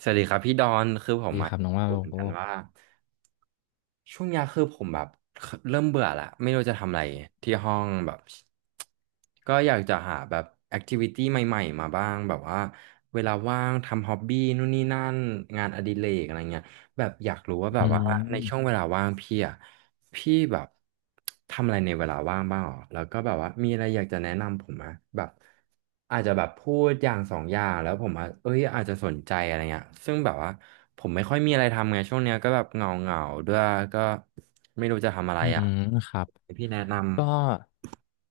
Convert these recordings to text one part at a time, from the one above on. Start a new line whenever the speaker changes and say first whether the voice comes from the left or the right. right: สวัสดีครับพี่ดอนคือผม
left: ดีค
right: อะ
left: รับ
right: อ
left: น้
right: ยา
left: อง
right: ก
left: ว่า
right: รู้
left: โล
right: เหมือน
left: โก้
right: กันว่าช่วงเนี้ยคือผมแบบเริ่มเบื่อละไม่รู้จะทำอะไรที่ห้องแบบก็อยากจะหาแบบแอคทิวิตี้ใหม่ๆมาบ้างแบบว่าเวลาว่างทำฮ็อบบี้นู่นนี่นั่นงานอดิเรกอะไรเงี้ย แบบอยากรู้ว่าแบ
left: อื
right: บว่าในช่วง
left: ม
right: เวลาว่างพี่อ่ะพี่แบบทำอะไรในเวลาว่างบ้างหรอแล้วก็แบบว่ามีอะไรอยากจะแนะนำผมไหมแบบอาจจะแบบพูดอย่างสองอย่างแล้วผมอ่ะเอ้ยอาจจะสนใจอะไรเงี้ยซึ่งแบบว่าผมไม่ค่อยมีอะไรทำไงช่วงเนี้ยก็แบบเหงาเหงาด้วยก็ไม่รู้จะทำอะไร
left: อื
right: อ่ะ
left: มครับ
right: ให้พี่แนะน
left: ก็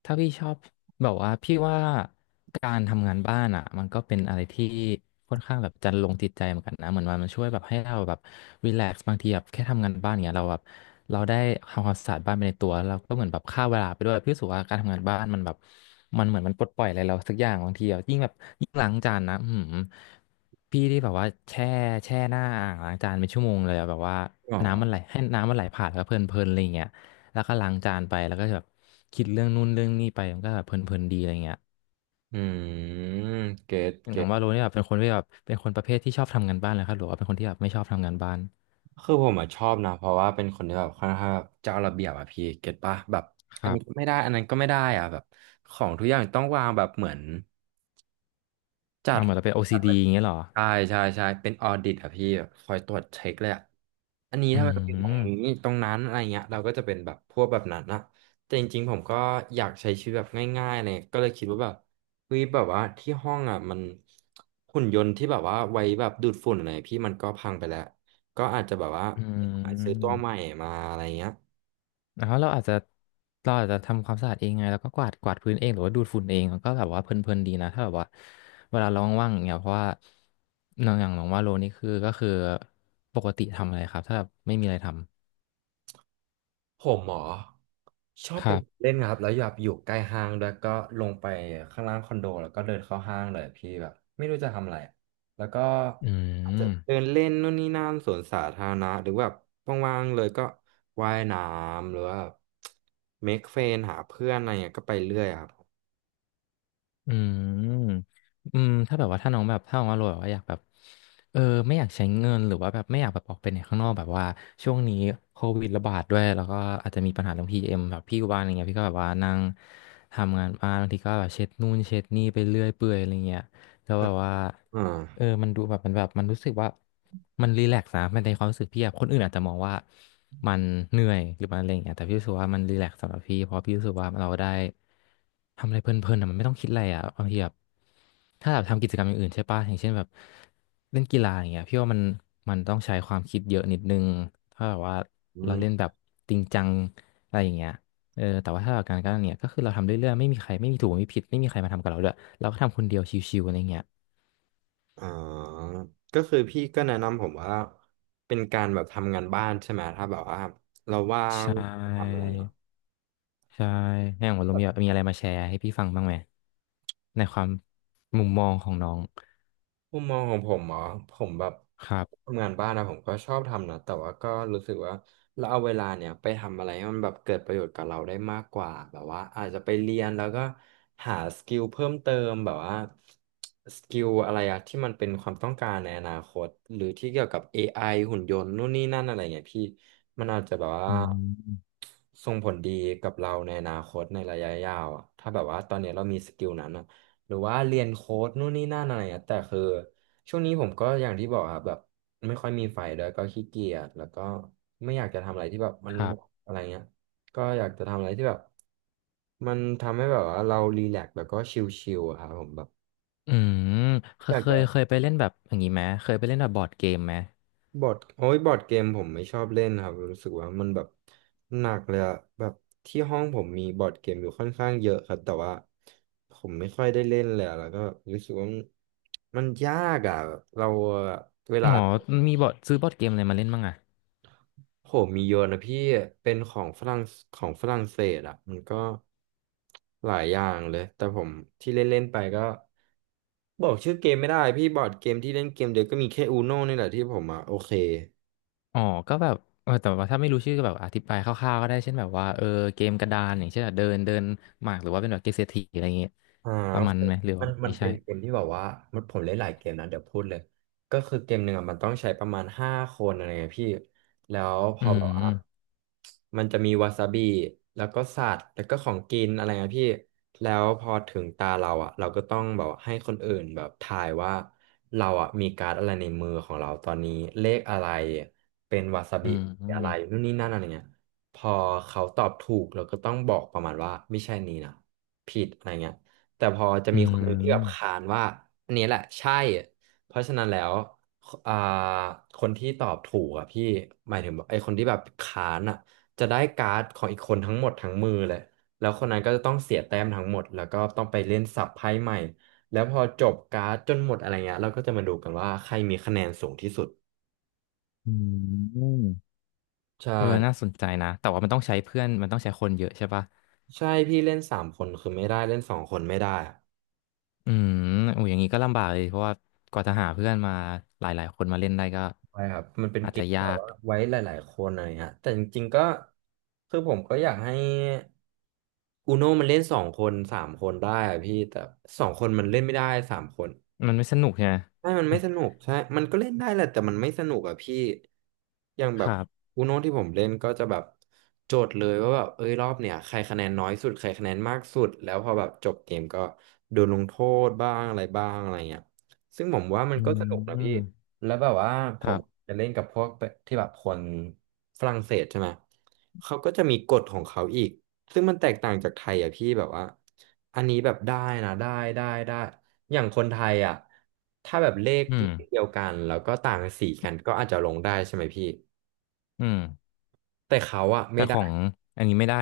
left: ถ้าพี่ชอบแบบว่าพี่ว่าการทำงานบ้านอ่ะมันก็เป็นอะไรที่ค่อนข้างแบบจันลงจิตใจเหมือนกันนะเหมือนว่ามันช่วยแบบให้เราแบบรีแลกซ์บางทีแบบแค่ทำงานบ้านเงี้ยเราได้ทำความสะอาดบ้านไปในตัวแล้วเราก็เหมือนแบบฆ่าเวลาไปด้วยพี่รู้สึกว่าการทำงานบ้านมันแบบมันเหมือนมันปลดปล่อยอะไรเราสักอย่างบางทีอะยิ่งแบบยิ่งล้างจานนะพี่ที่แบบว่าแช่หน้าอ่างล้างจานเป็นชั่วโมงเลยอะแบบว่า
right: ำหรอ
left: น้ำมันไหลให้น้ำมันไหลผ่านแล้วก็เพลินๆอะไรอย่างเงี้ย แล้วก็ล้างจานไปแล้วก็แบบคิดเรื่องนู่นเรื่องนี่ไปมันก็แบบเพลินๆดีอะไรเงี้ย
right: อืมเกต
left: อ
right: เก
left: ย่างว่าโรนี่แบบเป็นคนที่แบบเป็นคนประเภทที่ชอบทำงานบ้านเลยครับหรือว่าเป็นคนที่แบบไม่ชอบทำงานบ้าน
right: คือผมอะชอบนะเพราะว่าเป็นคนที่แบบค่อนข้างแบบเจ้าระเบียบอะพี่เก็ตปะแบบ
left: ค
right: อัน
left: รั
right: นี้ก็
left: บ
right: ไม่ได้อันนั้นก็ไม่ได้อะแบบของทุกอย่างต้องวางแบบเหมือนจั
left: เอา
right: ด
left: เหมือนเราเป็น OCD อซีดีอย่างเงี้ยเหรอ
right: ใช่ใช่ใช่เป็นออดิตอะพี่แบบคอยตรวจเช็คเลยอะอันนี้
left: อื
right: ถ้ามันเป็นตรงนี้
left: ม
right: ตรงนั้นอะไรเงี้ยเราก็จะเป็นแบบพวกแบบนั้นนะแต่จริงๆผมก็อยากใช้ชีวิตแบบง่ายๆเลยก็เลยคิดว่าแบบเฮ้ยแบบว่าที่ห้องอะมันหุ่นยนต์ที่แบบว่าไว้แบบดูดฝุ่นอะไรพี่มันก็พังไปแล้วก็อาจจะแบบว่า
left: อื
right: ไปซื้อตัวใหม่
left: ม
right: มาอะไรเงี้ย
left: แล้วเราอาจจะทำความสะอาดเองไงแล้วก็กวาดพื้นเองหรือว่าดูดฝุ่นเองมันก็แบบว่าเพลินๆดีนะถ้าแบบว่าเวลาเราว่างๆอย่างเงี้ยเพราะว่าน้องอย่างน้องว่าโลนี่ก็คือปกติทำอะไรครับถ้าแบบไม่มีอะไรท
right: ผมหมอชอ
left: ำ
right: บ
left: ค
right: ไป
left: รับ
right: เล่นครับแล้วอยากอยู่ใกล้ห้างด้วยก็ลงไปข้างล่างคอนโดแล้วก็เดินเข้าห้างเลยพี่แบบไม่รู้จะทำอะไรแล้วก็
left: อื
right: อาจจะ
left: ม
right: เดินเล่นนู่นนี่นั่นสวนสาธารณะหรือแบบว่างๆเลยก็ว่ายน้ำหรือว่าเมคเฟนหาเพื่อนอะไรเงี้ยก็ไปเรื่อยครับ
left: อืมอืมถ้าแบบว่าถ้าน้องแบบถ้าน้องว่าโรยแบบว่าอยากแบบเออไม่อยากใช้เงินหรือว่าแบบไม่อยากแบบออกไปไหนข้างนอกแบบว่าช่วงนี้โควิดระบาดด้วยแล้วก็อาจจะมีปัญหาเรื่องพีเอ็มแบบพี่อยู่บ้านอะไรเงี้ยพี่ก็แบบว่านั่งทำงานบ้านบางทีก็แบบเช็ดนู่นเช็ดนี่ไปเรื่อยเปื่อยอะไรเงี้ยแล้วแบบว่า
right: อ่า
left: เออมันดูแบบมันรู้สึกว่ามันรีแลกซ์นะมันในความรู้สึกพี่อะคนอื่นอาจจะมองว่ามันเหนื่อยหรือมันอะไรอย่างเงี้ยแต่พี่รู้สึกว่ามันรีแลกซ์สำหรับพี่เพราะพี่รู้สึกว่าเราได้ทำอะไรเพลินๆอะมันไม่ต้องคิดอะไรอะบางทีแบบถ้าแบบทำกิจกรรมอย่างอื่นใช่ปะอย่างเช่นแบบเล่นกีฬาอย่างเงี้ยพี่ว่ามันต้องใช้ความคิดเยอะนิดนึงถ้าแบบว่า
right: อื
left: เรา
right: ม
left: เล่นแบบจริงจังอะไรอย่างเงี้ยเออแต่ว่าถ้าเราการกันเนี่ยก็คือเราทำเรื่อยๆไม่มีใครไม่มีถูกไม่มีผิดไม่มีใครมาทำกับเราด้วยเราก็ทำคนเดียวชิวๆอะไรเงี้ย
right: ออก็คือพี่ก็แนะนำผมว่าเป็นการแบบทำงานบ้านใช่ไหมถ้าแบบว่าเราว่าง
left: ใช่
right: ทำอะไรอย่างเงี้ย
left: ใช่ให้ของลุงมีอะไรมาแชร์ให้พี่ฟังบ้างไหมในความมุมมองของน้อง
right: มุมมองของผมเหรอผมแบบ
left: ครับ
right: ทำงานบ้านนะผมก็ชอบทำนะแต่ว่าก็รู้สึกว่าเราเอาเวลาเนี่ยไปทำอะไรให้มันแบบเกิดประโยชน์กับเราได้มากกว่าแบบว่าอาจจะไปเรียนแล้วก็หาสกิลเพิ่มเติมแบบว่าสกิลอะไรอะที่มันเป็นความต้องการในอนาคตหรือที่เกี่ยวกับเอไ i หุ่นยนต์นู่นนี่นั่นอะไรเงี้ยพี่มันอาจจะแบบ
left: อื
right: ว่า
left: ม
right: ส่งผลดีกับเราในอนาคตในระยะยาวอะถ้าแบบว่าตอนเนี้ยเรามีสกิลนั้นอะ หรือว่าเรียนโค้ดนู่นนี่นั่นอะไรอะแต่คือช่วงนี้ผมก็อย่างที่บอกอะแบบไม่ค่อยมีไฟด้วยก็ขี้เกียจแล้วก็ไม่อยากจะทำอะไรที่แบบมัน
left: ครับ
right: อะไรเงี้ยก็อยากจะทำอะไรที่แบบมันทำให้แบบว่าเรารีแลกซ์แล้วก็ชิลๆอะครับผมแบบ
left: อืมเค
right: อ
left: ย
right: ยาก
left: เค
right: จะ
left: ยเคยไปเล่นแบบอย่างนี้ไหมเคยไปเล่นแบบบอร์ดเกมไหม
right: บอร์ดโอ้ยบอร์ดเกมผมไม่ชอบเล่นครับรู้สึกว่ามันแบบหนักเลยอะแบบที่ห้องผมมีบอร์ดเกมอยู่ค่อนข้างเยอะครับแต่ว่าผมไม่ค่อยได้เล่นเลยอะแล้วก็รู้สึกว่ามันยากอะเราอะเว
left: อ๋
right: ลา
left: อมีบอร์ดซื้อบอร์ดเกมอะไรมาเล่นบ้างอ่ะ
right: ผมมีโยนนะพี่เป็นของฝรั่งของฝรั่งเศสอะมันก็หลายอย่างเลยแต่ผมที่เล่นเล่นไปก็บอกชื่อเกมไม่ได้พี่บอร์ดเกมที่เล่นเกมเดียวก็มีแค่อูโน่นี่แหละที่ผมอะโอเค
left: อ๋อก็แบบเออแต่ว่าถ้าไม่รู้ชื่อก็แบบอธิบายคร่าวๆก็ได้เช่นแบบว่าเออเกมกระดานอย่างเช่นแบบเดินเดินหมากหรือว่าเป็นแบบเกมเศรษฐีอะไรอย่างเงี้ย
right: อ่า
left: ป
right: โอ
left: ระมาณ
right: เค
left: นั้นไหมหรือ
right: มั
left: ว่า
right: น
left: ไม่
right: เป็
left: ใช่
right: นเกมที่แบบว่ามันผมเล่นหลายเกมนะเดี๋ยวพูดเลยก็คือเกมหนึ่งอ่ะมันต้องใช้ประมาณ5 คนอะไรเงี้ยพี่แล้วพ
left: อื
right: อแบบว่า
left: ม
right: มันจะมีวาซาบิแล้วก็สัตว์แล้วก็ของกินอะไรเงี้ยพี่แล้วพอถึงตาเราอ่ะเราก็ต้องแบบให้คนอื่นแบบทายว่าเราอ่ะมีการ์ดอะไรในมือของเราตอนนี้เลขอะไรเป็นวาซา
left: อื
right: บิ
left: มอื
right: อะ
left: ม
right: ไรนู่นนี่นั่นอะไรเงี้ยพอเขาตอบถูกเราก็ต้องบอกประมาณว่าไม่ใช่นี้นะผิดอะไรเงี้ย แต่พอจะ
left: อื
right: มีคนหนึ่งที่แบบ
left: ม
right: ขานว่าอันนี้แหละใช่เพราะฉะนั้นแล้วอ่าคนที่ตอบถูกอ่ะพี่หมายถึงไอ้คนที่แบบขานอ่ะจะได้การ์ดของอีกคนทั้งหมดทั้งมือเลยแล้วคนนั้นก็จะต้องเสียแต้มทั้งหมดแล้วก็ต้องไปเล่นสับไพ่ใหม่แล้วพอจบการ์ดจนหมดอะไรเงี้ยเราก็จะมาดูกันว่าใครมีคะแนนสูงที่สุด
left: อืม
right: ใช่
left: เออน่าสนใจนะแต่ว่ามันต้องใช้เพื่อนมันต้องใช้คนเยอะใช่ปะ
right: ใช่พี่เล่น3 คนคือไม่ได้เล่น2 คนไม่ได้อะ
left: อืมโอ้ยอย่างนี้ก็ลำบากเลยเพราะว่ากว่าจะหาเพื่อนมาหลายๆคนมาเล่นได้ก็
right: ใช่ครับ มันเป็น
left: อาจ
right: เก
left: จะ
right: มที่
left: ยา
right: แบบ
left: ก
right: ว่าไว้หลายๆคนอะไรเงี้ยแต่จริงๆก็คือผมก็อยากให้อูโนมันเล่นสองคนสามคนได้อะพี่ แต่สองคนมันเล่นไม่ได้สามคน
left: มันไม่สนุกใช่ไหม
right: ใช่มันไม่สนุกใช่มันก็เล่นได้แหละแต่มันไม่สนุกอะพี่อย่าง แบ
left: ค
right: บ
left: รับ
right: อูโน่ที่ผมเล่นก็จะแบบโจทย์เลยว่าแบบเอ้ยรอบเนี่ยใครคะแนนน้อยสุดใครคะแนนมากสุดแล้วพอแบบจบเกมก็โดนลงโทษบ้างอะไรบ้างอะไรเงี้ยซึ่งผมว่ามั
left: อื
right: นก็สนุกนะพี่
left: ม
right: แล้วแบบว่าผ
left: ครั
right: ม
left: บ
right: จะเล่นกับพวกที่แบบคนฝรั่งเศสใช่ไหมเขาก็จะมีกฎของเขาอีกซึ่งมันแตกต่างจากไทยอะพี่แบบว่าอันนี้แบบได้นะได้ได้ อย่างคนไทยอ่ะถ้าแบบเลข
left: อื
right: เล
left: ม
right: ขเดียวกันแล้วก็ต่างสีกันก็อาจจะลงได้ใช่ไหมพี่
left: อืม
right: แต่เขาอ่ะ
left: แต่
right: ไม่
left: ข
right: ได้
left: องอันนี้ไม่ได้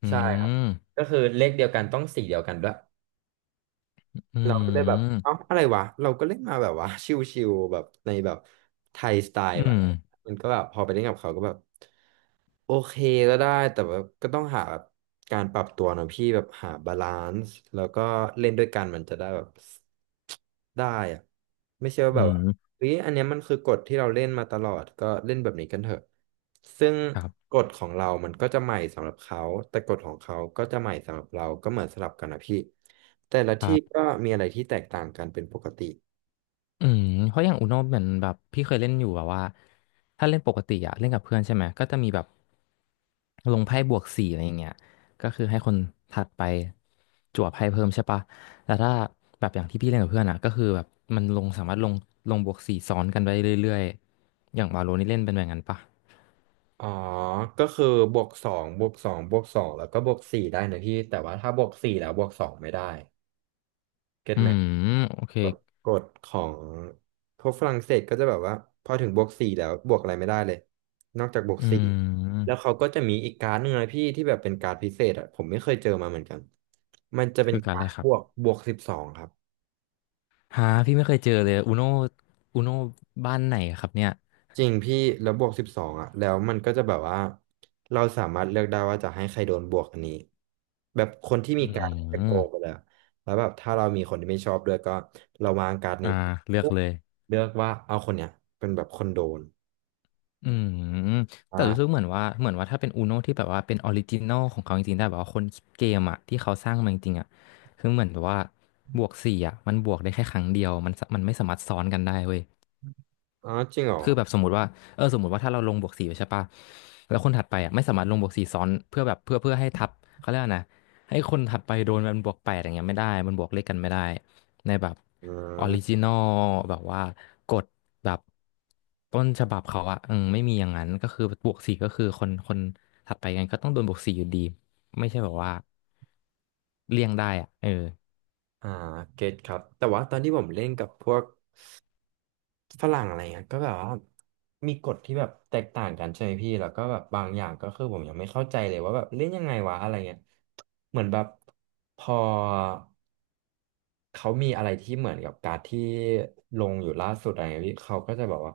left: อื
right: ใช่ครับ
left: ม
right: ก็คือเลขเดียวกันต้องสีเดียวกันด้วย
left: อื
right: เราก็เลยแบบเอ้า
left: ม
right: อะไรวะเราก็เล่นมาแบบว่า ชิวๆแบบในแบบไทยสไต
left: อื
right: ล์แบบ
left: ม
right: มันก็แบบพอไปเล่นกับเขาก็แบบโอเคก็ได้แต่แบบก็ต้องหาแบบการปรับตัวนะพี่แบบหาบาลานซ์แล้วก็เล่นด้วยกันมันจะได้แบบได้อะไม่ใช่ว่า
left: อื
right: แบบว่า
left: ม
right: เฮ้ยอันเนี้ยมันคือกฎที่เราเล่นมาตลอดก็เล่นแบบนี้กันเถอะซึ่ง
left: ครับ
right: กฎของเรามันก็จะใหม่สำหรับเขาแต่กฎของเขาก็จะใหม่สำหรับเราก็เหมือนสลับกันนะพี่แต่ละ
left: ค
right: ที่
left: รั
right: ก็
left: บ
right: มีอะไรที่แตกต่างกันเป็นปกติ
left: อืมเพราะอย่างอุโนเหมือนแบบพี่เคยเล่นอยู่แบบว่าถ้าเล่นปกติอะเล่นกับเพื่อนใช่ไหมก็จะมีแบบลงไพ่บวกสี่อะไรอย่างเงี้ยก็คือให้คนถัดไปจั่วไพ่เพิ่มใช่ปะแต่ถ้าแบบอย่างที่พี่เล่นกับเพื่อนอะก็คือแบบมันลงสามารถลงลงบวกสี่ซ้อนกันไปเรื่อยๆอย่างวาโลนี่เล่นเป็นแบบนั้นปะ
right: อ๋อก็คือบวกสองบวกสองบวกสองแล้วก็บวกสี่ได้นะพี่แต่ว่าถ้าบวกสี่แล้วบวกสองไม่ได้เก็ต
left: อื
right: ไหม
left: มโอเค
right: แบบกฎของพวกฝรั่งเศสก็จะแบบว่าพอถึงบวกสี่แล้วบวกอะไรไม่ได้เลยนอกจากบวก
left: อื
right: สี่แล้
left: ม
right: วเขาก็จะมีอีกการ์ดหนึ่งนะพี่ที่แบบเป็นการ์ดพิเศษอ่ะผมไม่เคยเจอมาเหมือนกันมันจะเป็น
left: คือการ
right: กา
left: อะไร
right: ร์ด
left: ค
right: บ
left: รับ
right: วกบวกสิบสองครับ
left: หาพี่ไม่เคยเจอเลยอุโนบ้านไหนครับเนี่ย
right: จริงพี่แล้วบวกสิบสองอ่ะแล้วมันก็จะแบบว่าเราสามารถเลือกได้ว่าจะให้ใครโดนบวกอันนี้แบบคนที่
left: อื
right: มีการดจะโก
left: ม
right: งไปแล้วแล้วแบบถ้าเรามีคนที่ไม่ชอบด้วยก็เราวางการด
left: อ่า
right: นี้
left: เลือก
right: ปุ๊บ
left: เลย
right: เลือกว่าเอาคนเนี้ยเป็นแบบคนโดน
left: อืมแต่รู้สึก
right: อ่า
left: เหมือนว่าถ้าเป็น Uno ที่แบบว่าเป็นออริจินอลของเขาจริงๆได้แบบว่าคนคิดเกมอ่ะที่เขาสร้างมาจริงๆอ่ะคือเหมือนแบบว่าบวกสี่อ่ะมันบวกได้แค่ครั้งเดียวมันไม่สามารถซ้อนกันได้เว้ย
right: อ๋อจริงเหรอ
left: คือแบบสมมติว่าเออสมมติว่าถ้าเราลงบวกสี่ไปใช่ปะแล้วคนถัดไปอ่ะไม่สามารถลงบวกสี่ซ้อนเพื่อให้ทับเขาเรียกว่านะให้คนถัดไปโดนมันบวกแปดอย่างเงี้ยไม่ได้มันบวกเลขกันไม่ได้ในแบบ
right: อื
left: ออริ
right: ม
left: จินอลแบบว่ากฎแบบต้นฉบับเขาอ่ะอืมไม่มีอย่างนั้นก็คือบวกสี่ก็คือคนถัดไปกันก็ต้องโดนบวกสี่อยู่ดีไม่ใช่แบบว่าเลี่ยงได้อ่ะเออ
right: อ่าเก็ตครับแต่ว่าตอนที่ผมเล่นกับพวก ฝรั่งอะไรเงี้ยก็แบบว่ามีกฎที่แบบแตกต่างกันใช่ไหมพี่แล้วก็แบบบางอย่างก็คือผมยังไม่เข้าใจเลยว่าแบบเล่นยังไงวะอะไรเงี้ยเหมือนแบบพอเขามีอะไรที่เหมือนกับการ์ดที่ลงอยู่ล่าสุดอะไรเงี้ยพี่เขาก็จะแบบว่า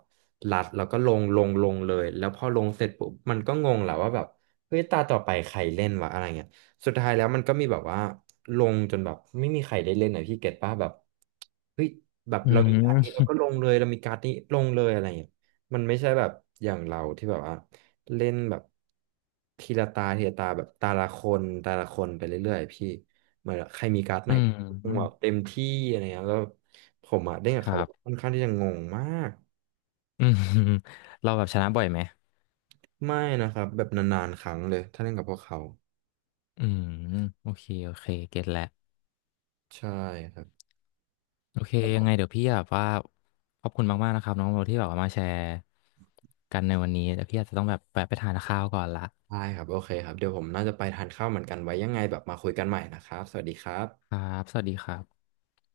right: รัดแล้วก็ลงเลยแล้วพอลงเสร็จปุ๊บมันก็งงแหละว่าแบบเฮ้ยตาต่อไปใครเล่นวะอะไรเงี้ย สุดท้ายแล้วมันก็มีแบบว่าลงจนแบบไม่มีใครได้เล่นหน่อยพี่เก็ตป้าแบบเฮ้ยแบบ
left: อื
right: เรามีการ์ดนี้เรา
left: ม
right: ก็ลงเลยเรามีการ์ดนี้ลงเลยอะไรอย่างเงี้ยมันไม่ใช่แบบอย่างเราที่แบบว่าเล่นแบบทีละตาแบบตาละคนไปเรื่อยๆพี่เหมือนใครมีการ์ดไห
left: อื
right: น
left: มอืม
right: แบบเต็มที่อะไรเงี้ยแล้วผมอะเล่นกั
left: ค
right: บ
left: รั
right: เขา
left: บ
right: ค่อนข้างที่จะงงมาก
left: อืม เราแบบชนะบ่อยไหม
right: ไม่นะครับแบบนานๆครั้งเลยถ้าเล่นกับพวกเขา
left: อืมโอเคโอเคเก็ตแล้ว
right: ใช่ครับ
left: โอเคยังไงเดี๋ยวพี่แบบว่าขอบคุณมากๆนะครับน้องโบที่แบบว่ามาแชร์กันในวันนี้แต่พี่อาจจะต้องแบบแวะไปทานข้าวก่อนละ
right: ได้ครับโอเคครับเดี๋ยวผมน่าจะไปทานข้าวเหมือนกันไว้ยังไงแบบมาคุยกันใหม่นะครับสวัสดีครั
left: ค
right: บ
left: รับสวัสดีครับ